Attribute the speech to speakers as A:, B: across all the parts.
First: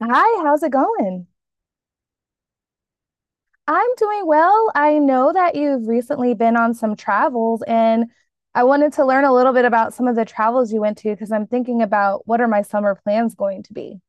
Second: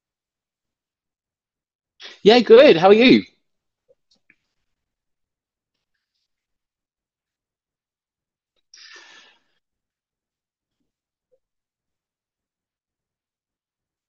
A: Hi, how's it going?
B: Yeah, good. How are you?
A: I'm doing well. I know that you've recently been on some travels, and I wanted to learn a little bit about some of the travels you went to because I'm thinking about what are my summer plans going to be?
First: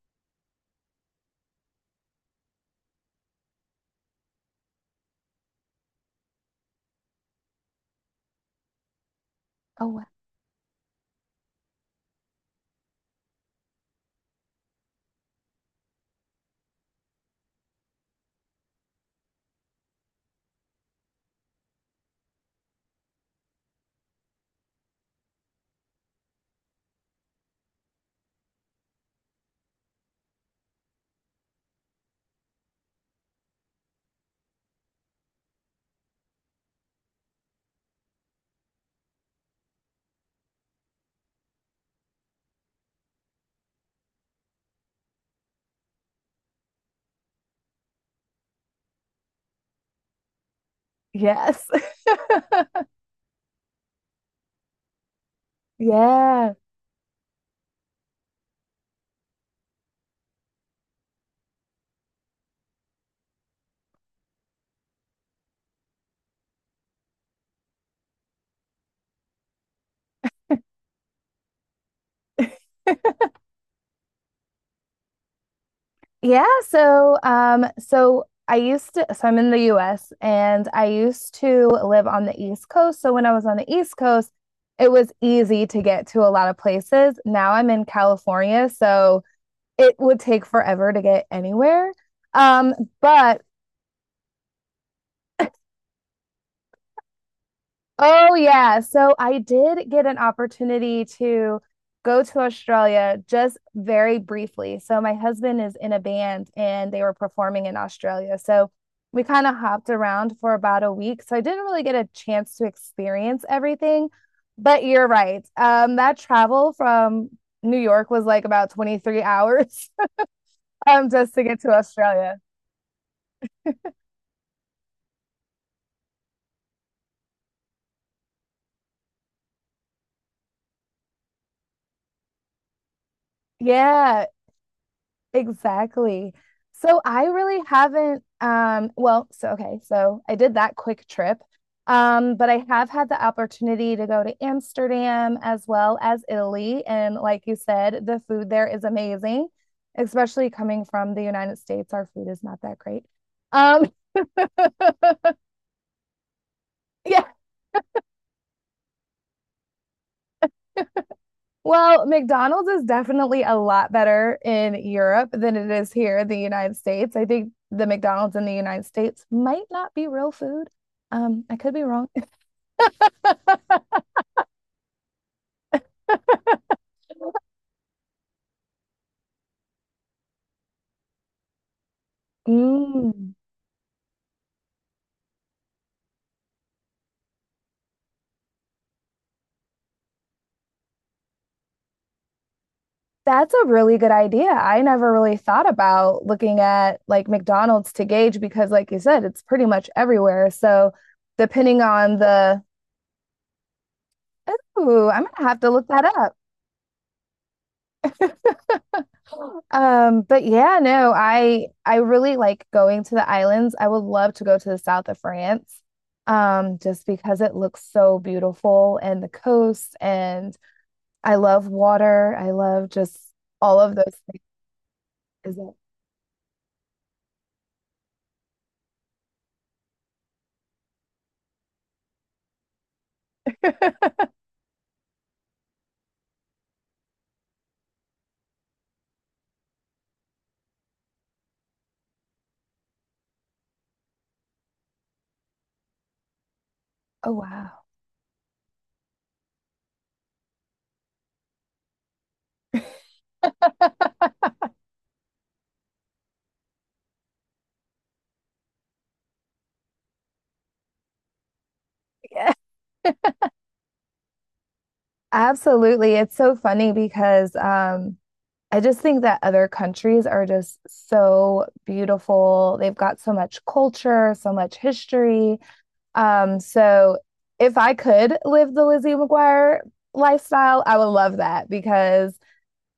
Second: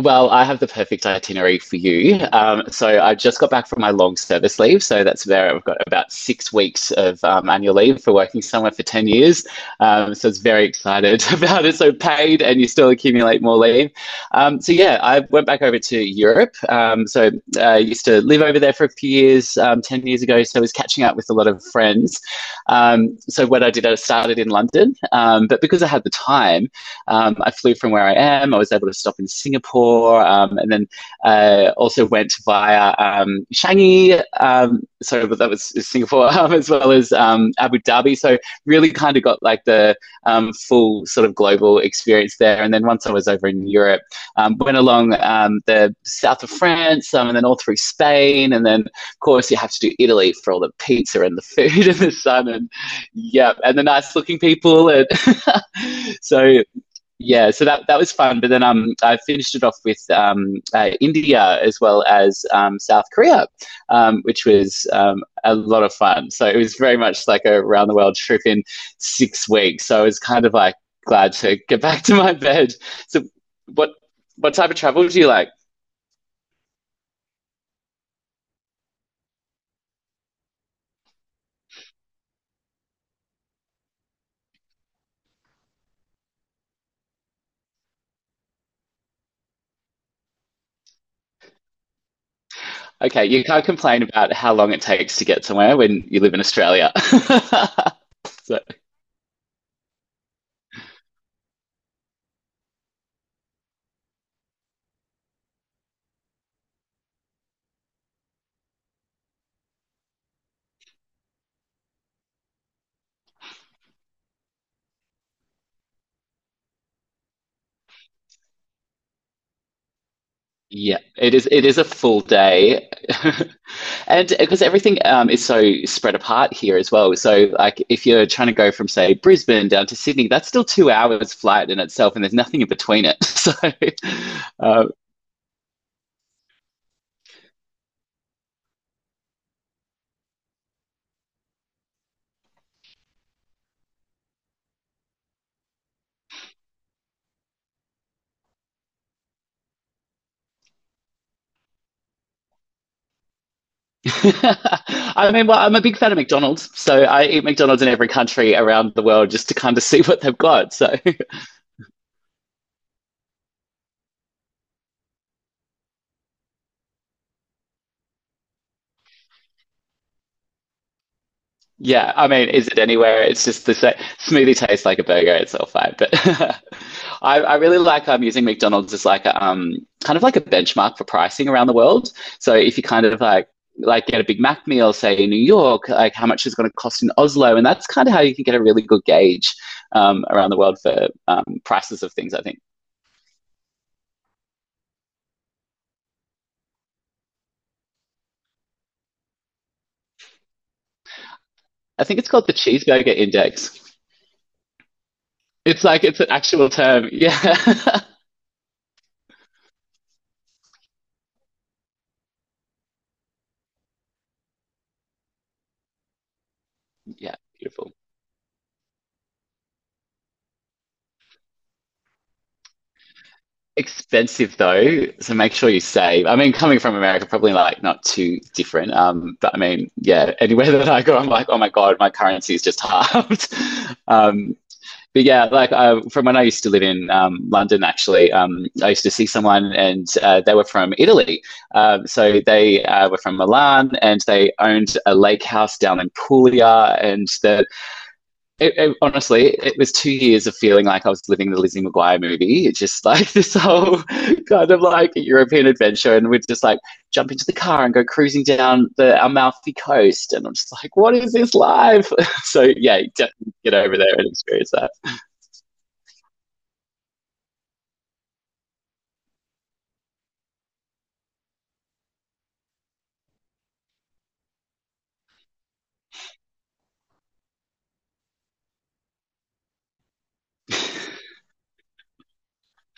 B: Well, I have the perfect itinerary for you. So I just got back from my long service leave. So that's there. I've got about 6 weeks of annual leave for working somewhere for 10 years.
A: Oh, wow.
B: So it's very excited about it. So paid, and you still accumulate more leave. So yeah, I went back over to Europe. So I used to live over there for a few years, 10 years ago. So I was catching up with a lot of friends. So what I did, I started in London. But because I had the time, I flew from where I am. I was able to stop in Singapore, and then also went via Changi. So that was Singapore as well as Abu Dhabi. So really kind of got like the full sort of global experience there. And then once I was over in Europe, went along the south of France, and then all through Spain, and then of course you have to do Italy for all the pizza and the
A: Yes.
B: food and the sun and yeah, and the nice looking people. And
A: Yeah.
B: so yeah, so that was fun. But then I finished it off with India as well as South Korea, which was a lot of fun. So it was very much like a round the world trip in 6 weeks. So I was kind of like glad to get back to my bed. So what what type of travel do you like?
A: So I'm in the US and I used to live on the East Coast. So when I was on the East Coast, it was easy to get to a lot of places. Now I'm in California, so it would take forever to get anywhere. Um,
B: Okay,
A: but
B: you can't complain about how long it takes to get somewhere when you live in Australia.
A: Oh
B: So
A: yeah, so I did get an opportunity to go to Australia just very briefly. So my husband is in a band and they were performing in Australia. So we kind of hopped around for about a week. So I didn't really get a chance to experience everything. But you're right. That travel from New York was like about 23 hours.
B: yeah,
A: Um,
B: it
A: just to
B: is
A: get
B: it
A: to
B: is a full
A: Australia.
B: day. And because everything is so spread apart here as well. So, like, if you're trying to go from, say, Brisbane down to Sydney, that's still 2 hours flight in itself, and there's nothing in between it. So,
A: Yeah.
B: um,
A: Exactly. So I really haven't well, so okay, so I did that quick trip. But I have had the opportunity to go to Amsterdam as well as Italy. And like you said, the food there is amazing, especially coming from the United States. Our food is not that great. Um,
B: I mean, well, I'm a big fan of McDonald's. So
A: yeah.
B: I eat McDonald's in every country around the world just to kind of see what they've got. So,
A: Well, McDonald's is definitely a lot better in Europe than it is here in the United States. I think the McDonald's in the United States might not be real food. I could be wrong.
B: yeah, I mean, is it anywhere? It's just the same. Smoothie tastes like a burger. It's all fine. But I really like using McDonald's as like a kind of like a benchmark for pricing around the world. So if you kind of
A: Mm,
B: like get a Big Mac meal, say in New York, like how much is going to cost in Oslo, and that's kind of how you can get a really good gauge around the world for prices of things, I think.
A: that's a really good idea. I never really thought about looking at like McDonald's to gauge because, like you said, it's pretty much everywhere. Depending
B: I
A: on
B: think it's called the
A: the,
B: cheeseburger index.
A: Ooh, I'm gonna have to
B: It's
A: look
B: like it's an
A: that
B: actual term. Yeah.
A: up. But Yeah, no. I really like going to the islands. I would love to go to the south of France, just
B: Yeah.
A: because it looks
B: Beautiful.
A: so beautiful and the coast. And I love water. I love just all of those things.
B: Expensive though, so make
A: Is
B: sure
A: it?
B: you save. I mean, coming from America, probably like not too different. But I mean, yeah, anywhere that I go, I'm like, oh my god, my currency is just halved. um, but yeah, like from when I used to live in London, actually, I used to see someone and they were from Italy. So they were from Milan, and they owned a lake house down in Puglia, and
A: Oh wow.
B: honestly, it was 2 years of feeling like I was living the Lizzie McGuire movie. It's just like this whole kind of like European adventure, and we'd just like jump into the car and go cruising down the Amalfi Coast. And I'm just like, what is this life?
A: Yeah.
B: So, yeah, definitely get over there and experience that.
A: Absolutely. It's so funny because I just think that other countries are just so beautiful. They've got so much culture, so much history. Um, so if I could live the Lizzie McGuire lifestyle, I would love that because,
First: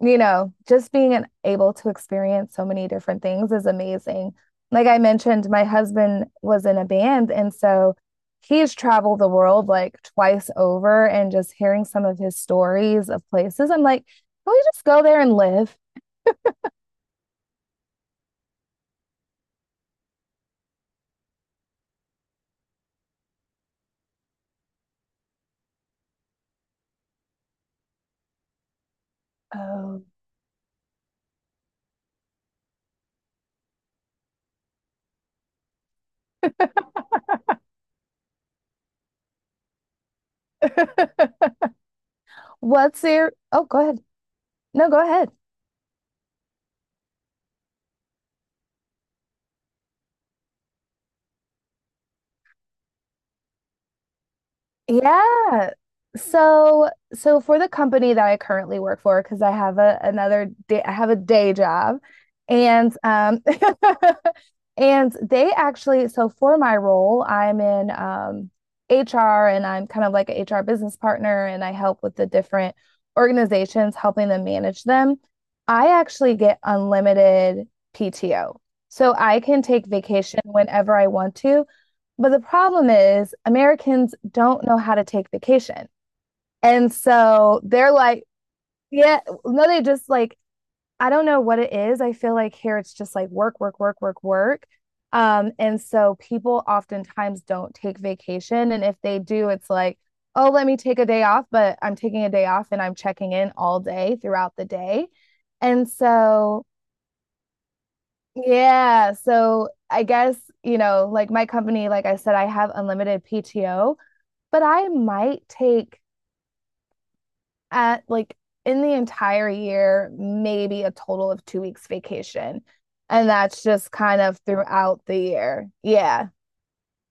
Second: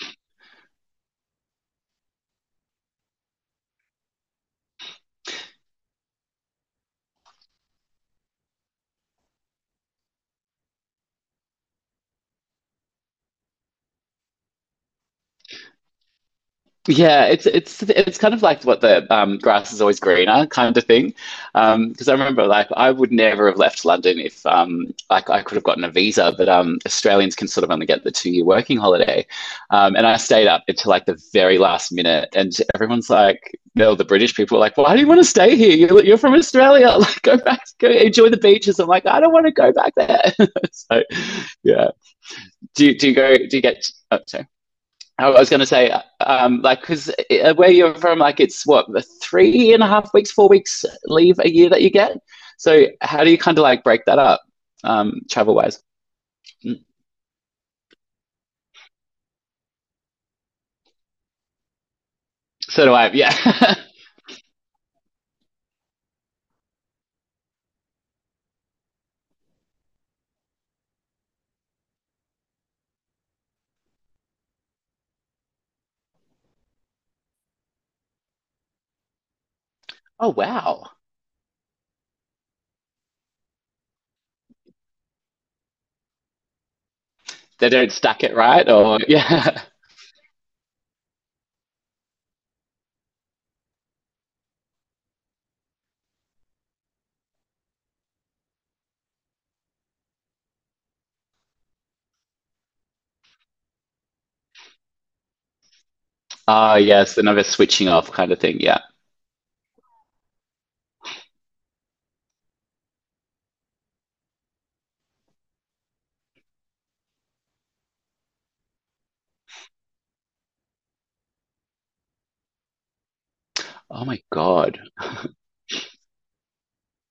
A: you know, just being able to experience so many different things is amazing. Like I mentioned, my husband was in a band, and so he's traveled the world like twice over and just hearing some of his stories of places. I'm like, can we just go there and live?
B: Yeah, it's kind of like what the grass is always greener kind of thing. Because I remember, like, I would never have left London if like I could have gotten a visa, but Australians can sort of only get the 2-year working holiday.
A: Oh,
B: And I stayed up until like the very last minute, and everyone's like, "No, the British people are like, why do you want to stay here? You're from Australia. Like, go back, go enjoy the beaches." I'm like, "I don't want to go back there." So, yeah. Do do you go? Do you
A: oh, go
B: get?
A: ahead.
B: Oh, sorry.
A: No, go
B: I
A: ahead.
B: was going to say, like, because where you're from, like, it's what 3.5 weeks, 4 weeks leave a year that you get. So how do you kind of like break that up, travel
A: Yeah.
B: wise?
A: So, for the company that I currently work for, because I have a another day, I have a day job,
B: So do
A: and
B: I. Yeah.
A: And they actually, so for my role, I'm in HR, and I'm kind of like an HR business partner, and I help with the different organizations, helping them manage them. I actually get unlimited PTO. So I can take
B: Oh
A: vacation
B: wow,
A: whenever I want to. But the problem is, Americans don't know how to take vacation. And so
B: they
A: they're
B: don't stack
A: like,
B: it right, or
A: yeah,
B: yeah.
A: no, they just like I don't know what it is. I feel like here it's just like work, work, work, work, work. And so people oftentimes don't take vacation. And if they do, it's like, oh, let me take a day off, but I'm taking a day off and I'm checking in all day throughout the day. And so,
B: Oh yes, another switching off kind of thing. Yeah.
A: yeah. So I guess, you know, like my company, like I said, I have unlimited PTO, but I might take at like in the entire year maybe a total of 2 weeks vacation. And that's just
B: Oh
A: kind
B: my
A: of
B: god,
A: throughout the year. Yeah.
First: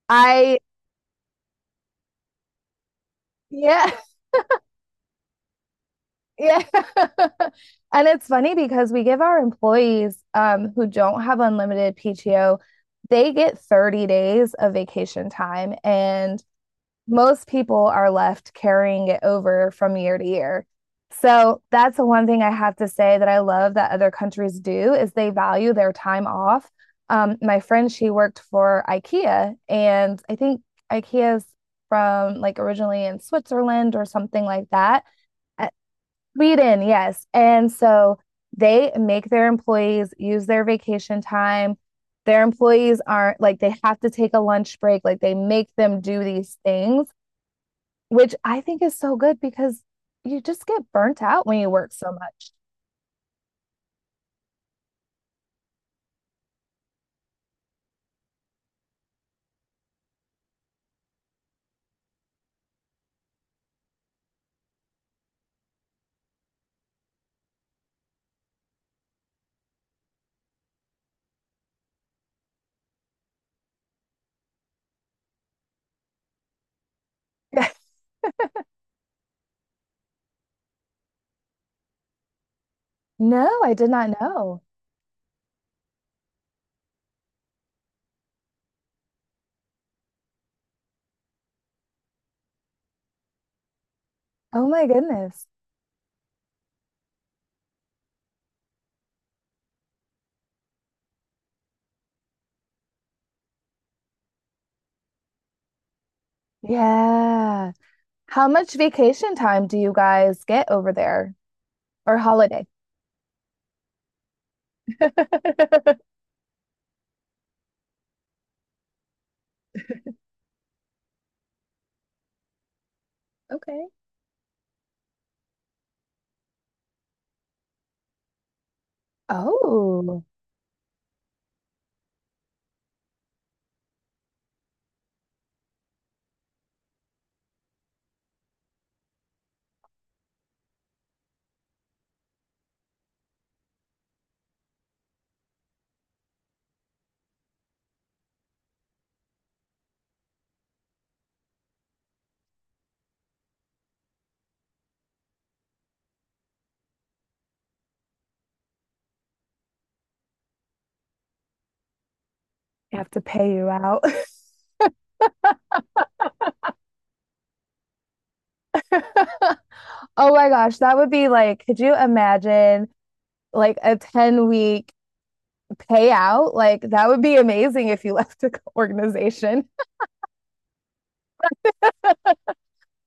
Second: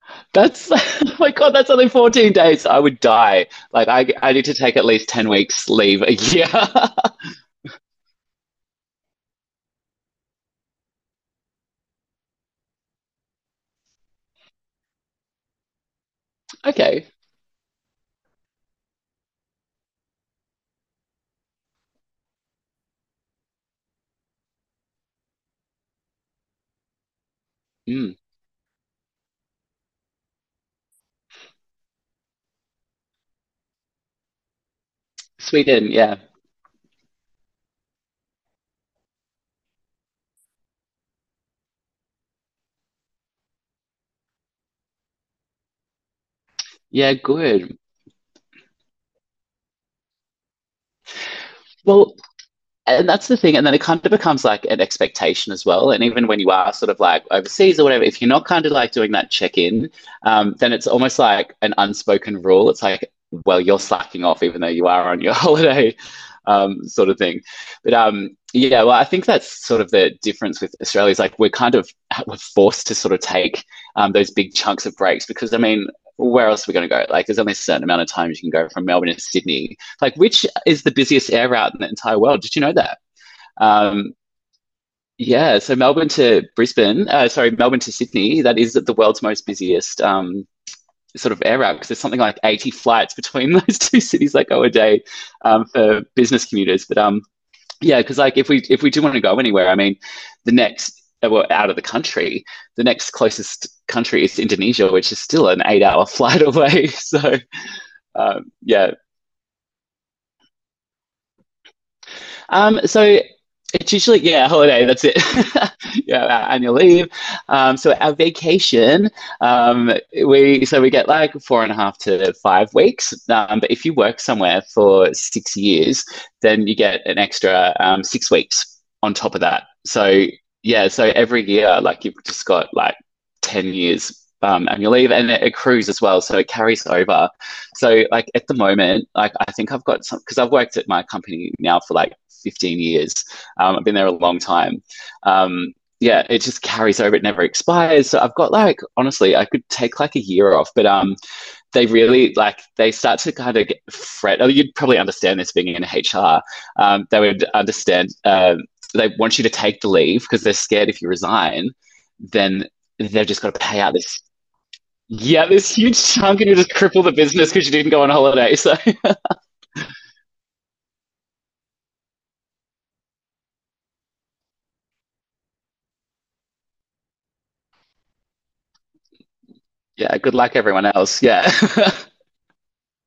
A: I,
B: that's oh my god, that's only 14 days. I would die. Like
A: yeah,
B: I need to take at least 10 weeks leave a year.
A: yeah. And it's funny because we give our employees who don't have unlimited PTO, they get 30 days of vacation time. And
B: Okay.
A: most people are left carrying it over from year to year. So that's the one thing I have to say that I love that other countries do is they value their time off. My friend, she
B: Mm.
A: worked for IKEA, and I think IKEA's from like originally in Switzerland or something like that. Uh,
B: Sweden, yeah,
A: Sweden, yes. And so they make their employees use their vacation time. Their employees aren't like they have to take a lunch break, like they make them do these things,
B: yeah, good.
A: which I think is so good because you just get burnt out when you work so
B: Well,
A: much.
B: and that's the thing. And then it kind of becomes like an expectation as well. And even when you are sort of like overseas or whatever, if you're not kind of like doing that check in, then it's almost like an unspoken rule. It's like, well, you're slacking off even though you are on your holiday, sort of thing. But yeah, well, I think that's sort of the difference with Australia is like we're forced to sort of take those big chunks of breaks, because I mean, where else are we going to go? Like, there's only a
A: Yes.
B: certain amount of time you can go from Melbourne to Sydney, like, which is the busiest air route in the entire world. Did you know that?
A: No, I did
B: Um,
A: not know.
B: yeah, so Melbourne to Brisbane, sorry, Melbourne to Sydney, that is the world's most busiest sort of air route because there's something like 80 flights between those two cities that go
A: Oh
B: a
A: my
B: day
A: goodness.
B: for business commuters. But yeah, because like if we do want to go anywhere, I mean, the next well, out of the country, the next closest country is Indonesia, which is still an 8-hour flight away. So
A: Yeah. How much
B: yeah.
A: vacation time do you guys get over there, or holiday?
B: So it's usually, yeah, holiday, that's it. Yeah, our annual leave. So our vacation. um, we, we get like 4.5 to 5 weeks, but if
A: Okay.
B: you work somewhere for 6 years, then you get an extra 6 weeks on top of that.
A: Oh.
B: So yeah, so every year, like, you've just got like 10 years annual leave, and it accrues as well, so it carries over. So like, at the moment, like, I think I've got some because I've worked at my company now for like 15 years. I've been there a long time. um, yeah, it just carries over, it never expires, so I've got like, honestly, I could take like a year off, but they really, like, they start to kind of get fret. Oh, you'd probably understand this, being in HR. They would understand, they want you to take the leave because they're scared if you resign, then
A: You have to
B: they've just got
A: pay
B: to
A: you
B: pay out
A: out.
B: this, yeah, this huge chunk, and you just cripple the business because you didn't go on holiday. So,
A: Oh my gosh, that would be like, could you imagine like a 10-week payout? Like that would be amazing if you left the organization.
B: yeah, good luck, everyone else. Yeah.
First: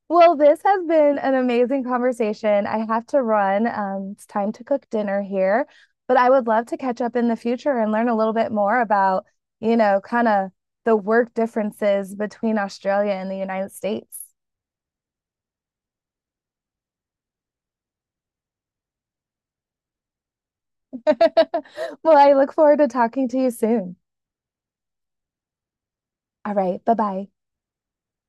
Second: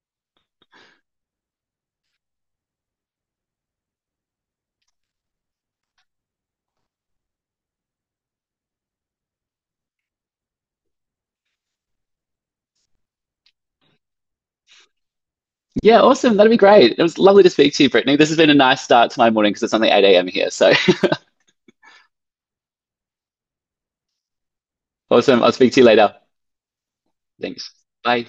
A: Well, this has been an amazing conversation. I have to run. It's time to cook dinner here, but I would love to catch up in the future and learn a little bit more about, you know, kind of the work differences between Australia and the United States.
B: Yeah, awesome. That'd be great. It was lovely to speak to you, Brittany. This has been a nice start to my morning because it's only 8 a.m. here. So,
A: Well, I look forward to talking to you soon.
B: awesome. I'll speak to you later.
A: All right, bye-bye.
B: Thanks. Bye.